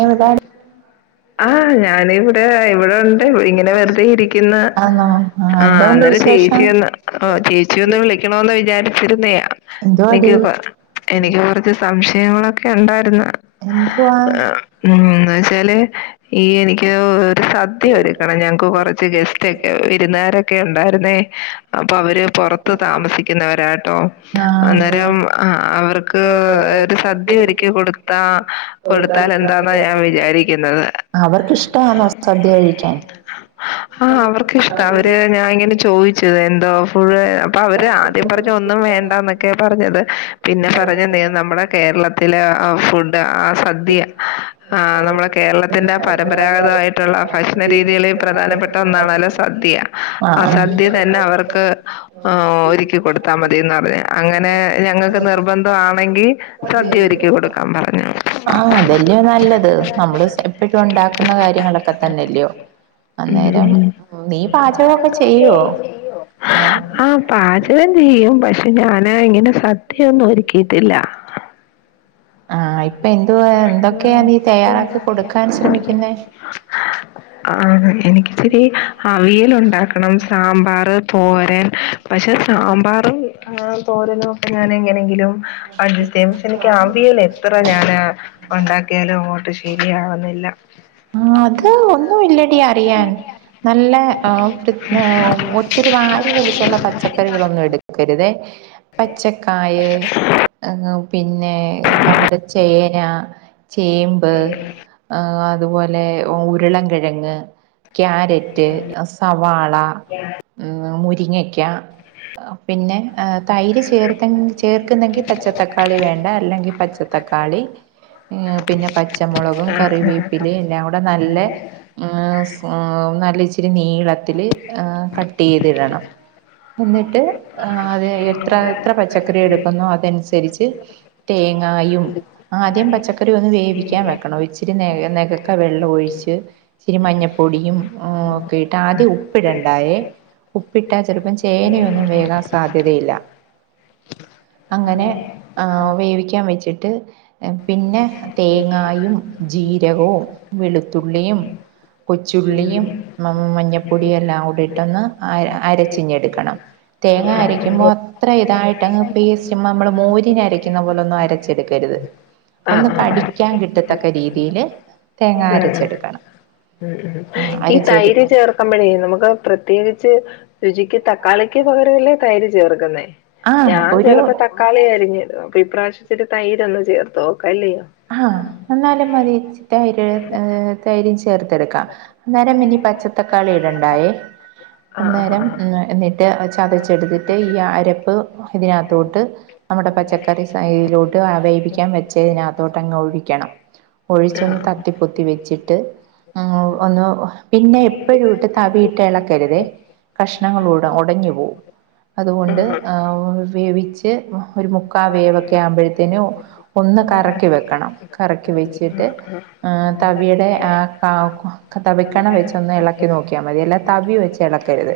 എവിടെ ആഹ് ഞാൻ ഇവിടെ ഇവിടെണ്ട് ഇങ്ങനെ വെറുതെ ഇരിക്ക്ന്ന്. ആന്നോ ആ ആഹ് എന്തോണ്ട് അന്നേരം വിശേഷം ചേച്ചി ഒന്ന് ചേച്ചി ഒന്ന് വിളിക്കണൊന്ന് വിചാരിച്ചിരുന്നയാ. എന്തുവാടി നിക്ക് കൊ എനിക്ക് കൊർച്ച്. ച്ച് സംശയങ്ങളൊക്കെ ഉണ്ടായിരുന്നു. എന്തുവാ ഉം എന്ന് വെച്ചാല് ഈ എനിക്ക്. ഒരു സദ്യ ഒരുക്കണം ഞങ്ങക്ക് കുറച്ച് ഗസ്റ്റ് ഒക്കെ വിരുന്നുകാരൊക്കെ ഉണ്ടായിരുന്നേ. അപ്പൊ അവര് പുറത്ത് താമസിക്കുന്നവരാട്ടോ ആഹ് അന്നേരം ആഹ് ആഹ് അവർ ക്ക് ഒരു സദ്യ ഒരുക്കി കൊടുത്താ കൊടുത്താൽ എൻ ന്താന്ന ഞാൻ വിജാരിക്കുന്നത്. അവർക്കിഷ്ടാന്നോ സദ്യ കഴിക്കാൻ. ആഹ് അവർക്ക് ഇഷ്ടം അവര് ഞാന് ഇങ്ങനെ ചോദിച്ചത് എന്തോ ഫുൾ അപ്പൊ അവര് ആദ്യം പറഞ്ഞ ഒന്നും വേണ്ടന്നൊക്കെ. ഒക്കെ പറഞ്ഞത് പിന്നെ പറഞ് നീ നമ്മുടെ കേരളത്തിലെ ഏഹ് ഫുഡ് ആഹ് സദ്യ. ആഹ് നമ്മള കേരളത്തിന്റെ പരമ്പരാഗതായിട്ട്. ഭക്ഷണ രീതികളി പ്രധാനപ്പെട്ട ഒന്നാണല്ലോ സദ്യ ആഹ് സദ്യ തന്നെ അവർക്ക്. ആഹ് ഒരുക്കി കൊടുത്താ മതിന്ന് പറഞ്ഞ് അങ്ങനെ ഞങ്ങക്ക് നിർബന്ധം ആണെങ്കി. സദ്യ ഒരുക്കി കൊടുക്കാൻ പറഞ്ഞു. ഇതെല്ല്യൊ നല്ലത് നമ്മൾ സ് എപ്പഴു ഉണ്ടാക്കുന്ന കാര്യങ്ങളൊക്കെ. തന്നല്ല്യൊ ഉം അന്നേരം ഉം. നീ പാചകൊക്കെ ചെയ്യുവോ? അത്. പാജകം ചെയ്യും പക്ഷെ ഞാൻ ഇങ്ങനെ സദ്യയൊന്നും ഒരുക്കിയിട്ടില്ല. ആഹ് ഇപ്പൊ എന്തുവാ എന്തൊക്കെയാ നീ തയ്യാറാക്കി കൊടുക്കാൻ ശ്രമിക്കുന്നെ? ആഹ് എനിക്ക് ഇച്ചിരി അവിയൽ ഉണ്ടാക്കണം സാമ്പാർ, തോരൻ പക്ഷെ സാമ്പാറും ഏഹ് തോരനൊക്കെ. ഞാനെ എങ്ങനെയെങ്കിലും അഡ്ജസ്റ്റ് ചെയ്യും പക്ഷെ എനിക്ക് അവിയല് എത്ര ഞാന് ഒണ്ടാക്കിയാലും അങ്ങോട്ട് ശരിയാവുന്നില്ല ആഹ് അത് ഒന്നും ഇല്ലടി അറിയാൻ നല്ല ഒത്തിരി വാരി വലിച്ചുള്ള പച്ചക്കറികളൊന്നും എടുക്കരുതെ പച്ചക്കായ് പിന്നെ നമ്മുടെ ചേന ചേമ്പ് അതുപോലെ ഉരുളൻ കിഴങ്ങ് ക്യാരറ്റ് ഏഹ് സവാള, ഹ്മ് മുരിങ്ങക്ക പിന്നെ തൈര് ചേർ ചേർക്കുന്നെങ്കിൽ പച്ചത്തക്കാളി വേണ്ട അല്ലെങ്കിൽ പച്ച തക്കാളി പിന്നെ പച്ചമുളകും കറിവേപ്പിലയും എല്ലാം കൂടെ നല്ലെ ഉം നല്ല ഇച്ചിരി നീളത്തില് കട്ട് ചെയ്തിടണം എന്നിട്ട് അത് എത്ര എത്ര പച്ചക്കറി എടുക്കുന്നോ അത അനുസരിച്ച് തേങ്ങായും ആദ്യം പച്ചക്കറി ഒന്ന് വേവിക്കാൻ വെക്കണം ഇച്ചിരി നെകക്ക വെളളം ഒഴിച്ച് ഇിച്ചിരി മഞ്ഞപ്പൊടിയും ആഹ് പിന്നെ ആദ്യം ഉപ്പിടണ്ടായേ ഉപ്പിട്ടാ ചെലപ്പം ചേനയൊന്നും വേകാൻ സാധ്യതയില്ല അങ്ങനെ വേവിക്കാൻ വെച്ചിട്ട് എ പിന്നെ തേങ്ങായും ജീരകവും വെളുത്തുള്ളിയും കൊച്ചുള്ളിയും മഞ മഞ്ഞപ്പൊടി എല്ലാം കൂടിയിട്ടൊന്ന് അ അരച്ചിങ്ങെടുക്കണം തേങ്ങ അരക്കുമ്പോൾ അത്ര ഇതായിട്ടങ്ങ് പേസ്റ്റ് നമ്മൾ മോരിനരക്കുന്ന പോലെ ഒന്നും അരച്ചെടുക്കരുത് [inaudible] ഒന്ന് ആഹ് ആഹ് കടിക്കാൻ കിട്ടത്തക്ക രീതിയില് തേങ്ങാ ഉം അരച്ചെടുക്കണം ഉം ഉം ഈ തൈര് അരച്ചെടുത്ത് ചേർ ക്കമ്പഴെ നമുക്ക് പ്രത്യേകിച്ച് രുചിക്ക് തക്കാളിക്ക് പകരമല്ലേ തൈര് ചേർക്കുന്നേ ആ ഞാൻ ഒരു ചെലപ്പോ തക്കാളിയരിഞ്ഞിടും അപ്പൊ ഇപ്രാവശ്യത്തിന് തൈര് ഒന്നു ചേർത്ത് നോക്കാല്ലെ ആഹ എന്നാലും മതി തൈര് തൈര് ചേർത്ത് ത്തെടുക്കാം അന്നേരം ഇനി പച്ചത്തക്കാളി ഇടണ്ടായേ ആഹ് അന്നേരം എന്നിട്ട് ചതച്ചെടുത്തിട്ട് ഈ അരപ്പ് ഇതിനാത്തോട്ട് നമ്മടെ പച്ചക്കറി സയിലോട്ട് വേവിക്കാൻ വെച്ചതിന നകത്തോട്ട് അങ്ങ് ഒഴിക്കണം ഒഴിച്ചൊന്ന് ആഹ് കത്തി ത്തി വെച്ചിട്ട് ഉം ഒന്ന് പിന്നെ എപ്പോഴും ഇട്ട് തവിയിട്ട് എളക്കരുതേ കഷ്ണങ്ങളോട് ഉട ഒടഞ്ഞു പോവും അതുകൊണ്ട് ആഹ് വേവിച്ച് ഒരു മുക്കാ വേവൊക്കെ ആവുമ്പോഴത്തേനും ഒന്ന് കറക്കി വെക്കണം കറക്കി വെച്ചിട്ട് തവിയുടെ തവിക്കണ വെച്ചൊന്ന് എളക്കി നോക്കിയാൽ മതി അല്ല തവി വെച്ച് എള ക്കരുത്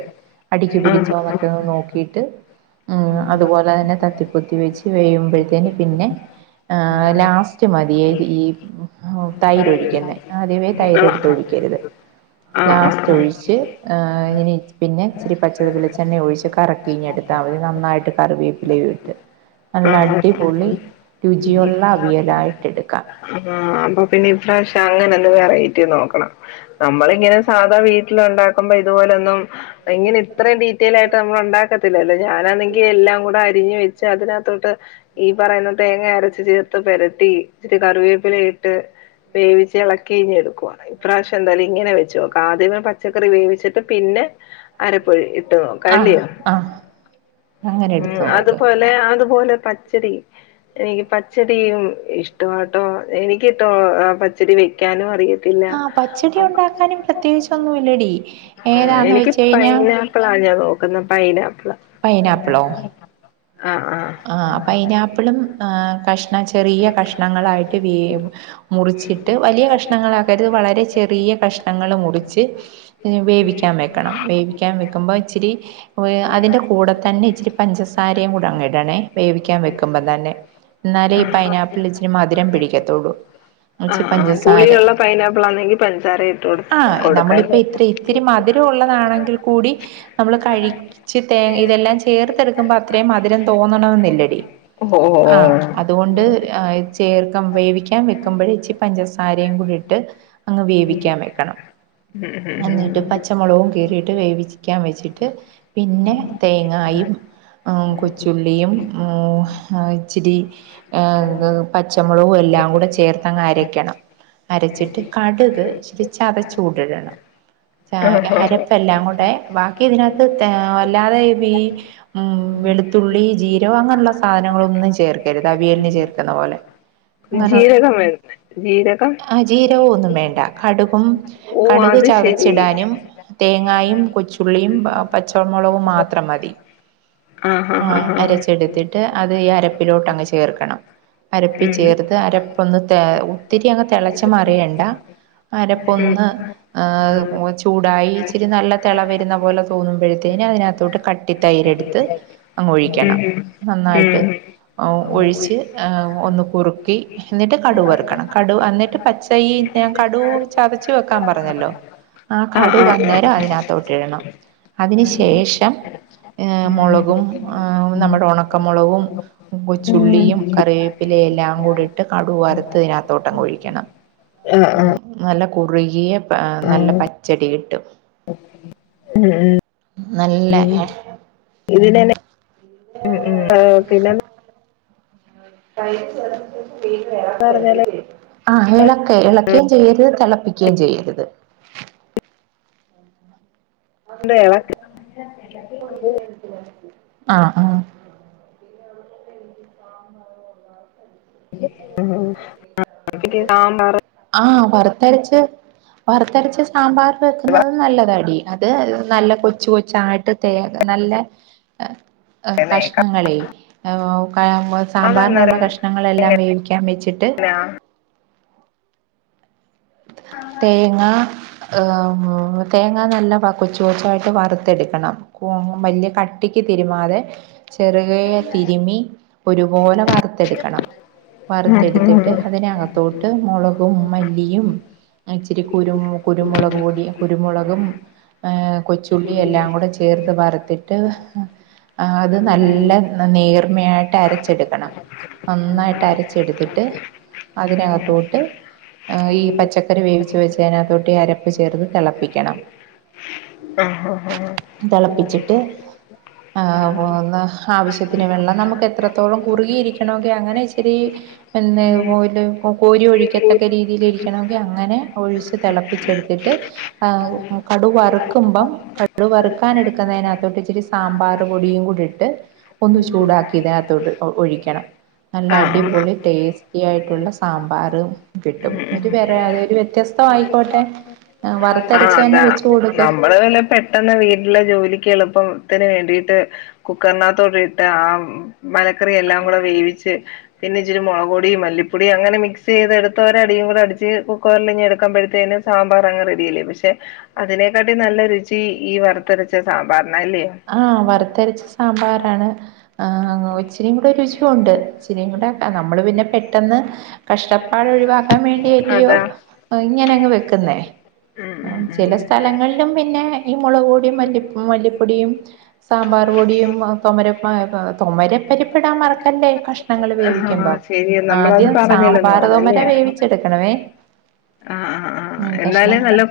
അടിക്കു ആഹ് ആഹ് ആഹ് ആഹ് പിടിച്ചോ മറ്റൊന്ന് നോക്കിട്ട് അതുപോലെ തന്നെ തത്തിപ്പൊത്തി വെച്ച് കഴിയ്യുമ്പോഴത്തേന് പിന്നെ ലാസ്റ്റ് മതിയേ ഈ തൈരൊഴിക്കന്നേ ആദ്യവേ തൈര് ഒഴിക്കരുത് ആഹ് ലാസ്റ്റ് ഒഴിച്ച് ഇങ്ങനെ പിന്നെ ഇിച്ചിരി പച്ച വെളിച്ചെണ്ണ ഒഴിച്ച് കറക്കിയി ങ്ങെടുക്ക നന്നായിട്ട് കറിവേപ്പിലേ ഇട്ട് നല്ല ആഹ് ആഹ് ആഹ് അടിപൊളി ആഹ് രുചിയൊള്ള അവിയലായിട്ട് എടുക്കാം ഹും ഹും ആ അപ്പ പിന്നെ ഇപ്രാവശ്യം അങ്ങനെ ഒന്ന് വെറൈറ്റി നോക്കണം നമ്മള് ഇങ്ങനെ സാധാ വീട്ടില് ഒണ്ടാക്കുമ്പോ ഇതുപോലൊന്നും ഇങ്ങനെ ഇത്ര ഡീറ്റെയിൽ ആയിട്ട് നമ്മള് ഒണ്ടാക്കത്തില്ലോ ഞാനാണെങ്കിൽ എല്ലാം കൂടേ അരിഞ് പിഞ്ഞി ഓയിച്ച് അതിനാത്തോട്ട് ഈ പറയുന്ന തേങ്ങ അരച്ച് ചേർത്ത് പെരട്ടി ഇച്ചിരി കറിവേപ്പില ഇ ട്ട് വേവിച്ച് എളക്കി ഇങ് എടുക്കുവാണ് ഇപ്രാവശ്യം എന്തായാലും ഇങ്ങനെ വെച്ചു നോക്ക ആദ്യമെ പച്ചക്കറി വേവിച്ചിട്ട് പിന്നെ അരപ്പൊഴി ട്ട് ഓക്കാലെ ആഹ് ആഹ് അങ്ങനെ ഉം എടുത്ത് നോക്ക് അതുപോലെ അതുപോലെ ച്ചടി എനിക്ക് പച്ചടിയും ഇഷ്ടംട്ടോ എനിക്ക് ക്ക് ട്ടോഅ പച്ചരി വെക്കാനും അറിയത് ആഹ പച്ചടി ഉണ്ടാക്കാനും പ്രത്യേകിച്ച ഒന്നുംല്ലടി ഏതാന്ന് വെച്ച് കഴിഞ്ഞാ ഇപ്പളാണ് ഞാൻ നോക്കുന്ന പൈനാപ്പിൾ ആഹ പൈനാപ്പിളോ ആഹഹ ആ പൈനാപ്പിള് ആ കഷ അ ചെറിയ കഷ്ണങ്ങളായിട്ട് മുറിച്ചിട്ട് വലിയ കഷണങ്ങളാക്കരുത് വളരെ ചെറിയകഷ് ണങ്ങള് മുറിച്ച് വേവിക്കാൻ വെക്ക് ക്കണം വേവിക്കാൻ വെക്കുമ്പോ ഇച്ചിരി അതിൻ്റെ കൂടെ തന്നെ ഇച്ചിരി പഞ്ചസാരയും കൂടെ അങ്ങി ടണേ വേവിക്കാൻ വെക്കുമ്പം തന്നെ എന്നാലേ ഈ പൈനാപ്പിൾ ഇച്ചിരി മധുരം പിടിക്കത്തോള്ളൂ ആഹ് ആ പുളിയിലുള്ള പൈനാപ്പിൾ ആണെങ്കിൽ പൻ സാര ഇട്ട് കൊടുക്കാല്ലേ ഇത്തിരി ഇത്തിരി മധുരം ഉള്ളതാണെങ്കിൽ കൂടി നമ്മൾ കഴിച്ച് തേ ഇതെല്ലാം ചേർത്തെടുക്കുമ്പോ ത്രേംയും മധുരം തോന്നണെന്നില്ലടി ഓഹ് ആ ഓഹ് അതുകൊണ്ട് ചേർക്കം വേവിക്കാൻ വെക്കുമ്പോഴ ഇച്ചി പഞ്ചസാരയും കൂടി ഇട്ട് അങ്ങ് വേവിക്കാൻ വെക്കണം ഉം ഉം എന്നിട്ട് ഉം പച്ചമുളകും കീറിയിട്ട് വേവിക്കാൻ വെച്ചിട്ട് പിന്നെ തേങ്ങായും - പുളിയും ആഹ് ഇച്ചരി- ആഹ് പച്ചമൊളകും എല്ലാം കൂടെ ചേർത്തങ്ങരയ്ക്കണം അരച്ചിട്ട് കടുക് ഇച്ചിരി ചതച്ചൂടിടണം ആഹ് അരപ്പ് - എല്ലാം കൂടെ ബാക്കി ഇതിനകത്ത് ആഹ് അല്ലാതെ ഈ വെളുത്തു ളുത്തുള്ളി ജീരകം അങ്ങനൊള്ള സാധനങ്ങളൊന്നും ചേർക്കരുത് അവിയലിന് ചേർക്കുന്ന പോലെ- അങ്ങനെ ജീരകം വേണ്ടേ- ജീരകം ജീരകം ഒന്നും വേണ്ട കടുകും ഓഹ് കടുക് അത് ശരി ചതച്ചിടാനും തേങ്ങായും കൊച്ചുള്ളിയും പച്ചമൊളകും മാത്രം മതി- ആഹ് അരച്ചെടുത്തിട്ട് അത് ഈ അരപ്പിലോട്ട് ചേർക്കണം അരപ്പി ഉം ചേർത്ത് അരപ്പൊന്ന് തെ- ഒത്തിരി അങ്ങ് തെളച്ച്മാറിയണ്ട അരപ്പൊന്ന്- ഉം ആഹ് ചൂടായി ഇച്ചിരി നല്ല തെളവെരുന്ന പോലെ തോന്നുമ്പഴ്ത്തേന് അതിനകത്തോട്ട് ക കട്ടി തൈര് എടുത്ത് അങ്ങ് ഒഴിക്കണം ഉം നന്നായിട്ട് ഉം ഒഴിച്ച് ഒന്ന് കുറുക്കി എന്നിട്ട് കടുക് വറ്ക്കണം കടുക് എന്നിട്ട് പച്ച ഈ ഞാൻ കടുക് ചതച്ച് വെക്കാൻ പറഞ്ഞല്ലോ ആ ആഹ് കടുക് ആഹ് അന്നേരം ആഹ് അതിനകത്തോട്ട്- ഇടണം അതിന് ശേഷം ആഹ് മൊളകും- ആഹ് നമ്മടെ ഒണക്കമൊളവും- കൊച്ചുള്ളിയും കറിവേപ്പിലയും എല്ലാം കൂട് ഇട്ട് കടുക് വരത്ത്തിനകത്തോട്ടംങ്ങ് ഒഴിക്കണം ആഹ് ആഹ് നല്ല കുറുകിയെ- ആഹ് നല്ല പച്ചടി കിട്ടും ഉം ഉം നല്ല ഏഹ് - ഇതിനനെ- [unintelligible] പിന്നെ പറഞ്ഞാല് എളക്കരുതില്ലിയോ ആഹ് എളക്ക് ഇളക്ക്യും ചെയ്യരുത് തെളപ്പിക്കുകയും ചെയ്യരുത് എളക്ക് ആഹ് ആഹ് [unintelligible] ആഹ് വറുത്തരച്ച് വറ്ത്തരച്ച് സാമ്പാറ് വെക്കുന്നത് നല്ലതാടി അത് നല്ല കൊച്ചു കൊച്ചായിട്ട്- തേ നല്ല - പറയുന്നേക്കാം കഷ്ണങ്ങളെ ആഹ് സാമ്പാറിനൊള്ള അതന്നേരം കഷ്ണ ങ്ങളെല്ലാം വേവിക്കാൻ വെച്ചിട്ട് എങ്ങനെയാ തേങ്ങാ- ആഹ് തേങ്ങ നല്ല കൊച്ചു കൊച്ചായിട്ട് വറുത്തെടുക്കണം വലൃ കട്ടിക്ക് തിരുമാതെ- ചെറുകേ തിരുമി ഒരുപോലെ വർ റുത്തെടുക്കണം വറുത്തെടുത്തിട്ട് അതിനകത്തോട്ട് മൊളകും മല്ലിയും ഇച്ചിരി കുരു കുരുമൊളക് പൊടി കുരുമൊളകും ആഹ് - കൊച്ചുള്ളി എല്ലാം കൂടെ ചേർത്ത് വറുത്തിട്ട് അത് നല്ല- നേർമയായിട്ട് അരച്ചെടുക്കണം നന്നായിട്ട് അരച്ചെടുത്തിട്ട് അതിനകത്തോട്ട് ആഹ് ഈ പച്ച ച്ചക്കറി വേവിച്ച് വെച്ചതിനാത്തോട്ട് ഈ അരപ്പ് ചേർത്ത് തെളപ്പിക്കണം ആഹ് ആഹ് ആഹ് [inaudible] ആഹ് അന്ന് ആവശ്യത്തിന് വെള്ളം നമുക്ക് എത്രത്തോളം കുറുകിയിരിക്കണൊകി അങ്ങനെ ഇച്ചരി പോല് കോരി ഒഴിക്കത്തക്കരീതിയിലിരിക്കണം അങ്ങനെ ഒഴിച്ച് തെളപ്പിച്ചെടുത്തിട്ട് ആഹ് കടു വറുക്കുമ്പം കടു വറുക്കാൻ എടുക്കുന്നതിനകത്തോട്ട് ഇച്ചിരി സാമ്പാറ് പൊടിയും കു ടിട്ട് ഒന്ന് ചൂടാക്കി ഇതിനകത്തോട്ട് ഒഴിക്കണം നല്ല ആഹ് ആഹ് അടിപൊളി ടേസ്റ്റി ആയിട്ടുള്ള സാമ്പാറ് കിട്ടും ഉം ഒരു ഉം വേറെ അതെ ഒരു വ്യത്യസ്ത ആയിക്കോട്ടെ ആ ആ വറത്തരച്ച അതാ നമ്മള് പെട്ടെന്ന് വീട്ടിലെ ജോലിക്ക് എളുപ്പത്തിന് വേണ്ടിട്ട് കുക്കറിനകത്തൊഴട്ട് ആ മലക്കറി എല്ലാം കൂടെ വേവിച്ച് പിന്നെ ഇച്ചരിള പൊടി മല്ലിപ്പൊടി അങ്ങന മക്സ് ചെയ്ത എടുത്ത ഒരടും കൂടെടിച്ച് കുക്കവറിൽ ഇെ എടുക്കുമ്പോഴത്തേനും സാമ്പാർ അങ്ങ് റെഡി അല്ലേ പക്ഷെ അതിനെക്കാട്ടി നല്ല രുചി ഈ വറുത്തരച്ച സാമ്പാറിന അല്ലയോ ആഹ വറുത്തരിച്ച സാമ്പാറാണ് ഒച്ചരിയും കൂടെ രുചിയുംുണ്ട് ഇച്ചരിയും കൂടെ നമ്മൾ പിന്നെ പെട്ടെന്ന് കഷ്ടപ്പാട് ഒഴിവാക്കാൻ വേണ്ടിയല്ലയോ അതാ ഇങ്ങനെ അങ്ങ് വെക്കുന്നേ ഉം ഉം ചില സ്ഥലങ്ങളിലും പിന്നെ ഈ മുളകു പൊടി മല്ലിപ്പടി മല്ലിപ്പ ടിയും സാമ്പാർ ഉം പൊടിയ തര തുമരപ്പരിപ്പെടാൻ മറക്കല്ലേ കക്ഷണങ്ങൾ ആ വേവിക്കുമ്പോ ശരിയ നമ്മളത് ആദ്യം പറഞ്ഞില്ലെന്ന് സാമ്പാർ തോുമര വേവിച്ചെടുക്കണമേ ആ ആ ആ എന്നാല് നല്ല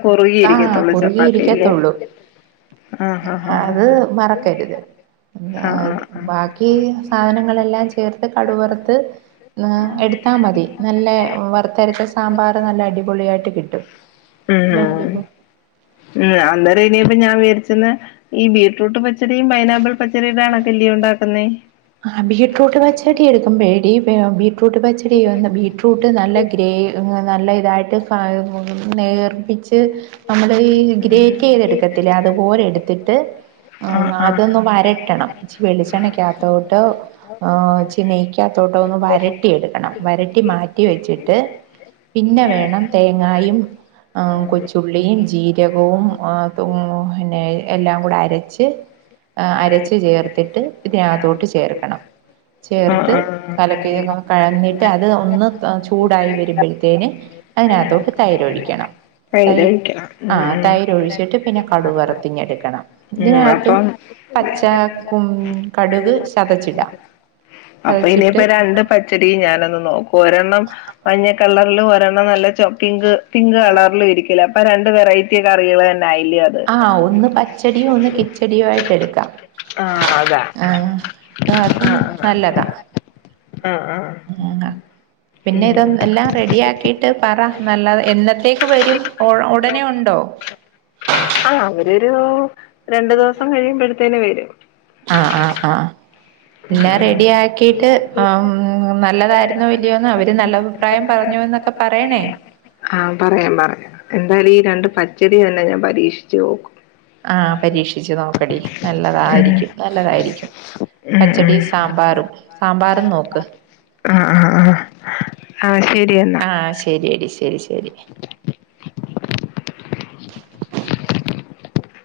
ആ കൊറുകിയിരിക്കും കുറുകിയിരിക്കത്തുള്ളൂ ആഹ് ആഹ് അത് ആഹ് മറക്കരുത് എന്താ ആഹ് ആഹ് ബാക്കി ആഹ് സാധനങ്ങളെല്ലാം ചേർത്ത് കടുകറത്ത് എടുത്താ മതി നല്ല വറുത്തരച്ച സാമ്പാർ നല്ല അടിപൊളിയ ആായിട്ട് കിട്ടും ഉം ഉം ഉം അന്നേര ഇനിപ്പ ഞാൻ വിചാരിച്ചന്ന് ഈ ബീറ്റ്റൂട്ട് പച്ചടിയ പൈനാപ്പിൾ പച്ചറിയുടൊണോ കെല്ലിയ ഉണ്ടാക്കുന്നത് ആ് ബീറ്റ്റൂട്ട് പച്ചടി എടുക്കും പേടി ബീറ്റ്റൂട്ട് പച്ചടി ബ് ബീറ്റ്റ്‌റൂട്ട് നല്ല ഗ്രേ നല്ല ഇതായിട്ട് നേർമ്മിച്ച് നമ്മള് ഈ ഗ്രേറ്റ് ചെയ്തെടുക്കത്തില്ല അത് പോലെ എടുത്തിട്ട് ആ ആഹ് ആഹ് അതൊന്നന്ന് വരട്ടണം ഇച്ചി വെളിച്ചെണ്ണക്കകത്തോട്ട് ചി നെയ്ക്കാത്തോട്ടം ഒന്ന് വരട്ടി എടുക്കണം വരട്ടി മാറ്റി വെച്ചിട്ട് പിന്നെ വേണം തേങ്ങായും കൊച്ചുള്ളിയും ജീരകവും പിന്നെ എല്ലാം കൂടെ അരച്ച് അരച്ചു ചേർത്തിട്ടി ഇതിനകത്തോട്ട് ചേർക്കണം ആഹ് ചേർത് ആഹ് ആഹ് കലക്കൊക്കെ കഴന്നിട്ട് അത് ഒന്ന് ചൂടായി വരുമ്പോഴത്തേന് അതിനകത്തൊക്കെ തൈര് ഒഴിക്കണം തൈർ ആ തൈര ഉം ഒഴിച്ചിട്ട് പിന്നെ കടു വറുത്തിഞ്ഞെടുക്കണം ഉം ഉം ഇതിനകത്തും അപ്പം പച്ച ക കടുക് ചതച്ചിടാം അപ്പൊ ചതച്ചിട്ട് ഇനിയിപ്പ രണ്ട് പച്ചടി ഞാനൊന്ന് നോക്കും ഒരെണ്ണം മഞ്ഞ കളറൽ ഒരെണ്ണം നല്ല പിങ്ക് പിങ്ക് കളറിലും ഇരിക്കല അപ്പൊ രണ്ട് വെറൈറ്റി കറികൾ തന്നെ ആയില്ലേ അ ആഹ ഒന്ന് പച്ചടിയും ഒന്ന് കിച്ചടിയും ആയിട്ട് എടുക്കാം ആഹ് അതാ ആഹ ഇത് ആർക്കും ആഹ് നല്ലതാ ആഹ് ആഹ് ആഹ് മൂങ്ങ പിന്നെ ഉം ഇത് എല്ലാം റെഡിയ ആക്കിയിട്ട് പറ നല്ല എന്നത്തേക്ക് വരും ഉ ഉടനെ ഉണ്ടോ [inaudible] ആഹ് അവരൊരു രണ്ടു ദിവസം കഴിയുമ്പോഴത്തേന് വരും ആഹ ആഹ ആഹ എല്ലാം റെഡി ആക്കിട്ട് ആഹ് നല്ലതായിരുന്നു ഇല്ലയോന്ന് അവര് നല്ല അഭിപ്രായം പറഞ്ഞു എന്നൊക്കെ പറയണേ ആഹ് പറയാം പറയാം എന്തായാലും ഈ രണ്ട് പച്ചടി തന്നെ ഞാൻ പരീക്ഷിച്ചു നോക്കും ആഹ് പരീക്ഷിച്ചു നോക്കടി നല്ലതായിരിക്കും നല്ലതായിരിക്കും ഉം പച്ചടി ഉം സാമ്പാറും സാമ്പാറും നോക്ക് ആഹ് ആഹ് ആഹ് ആഹ് ശരി എന്നാ ആഹ് ശരിയടി ശരി ശരി [inaudible]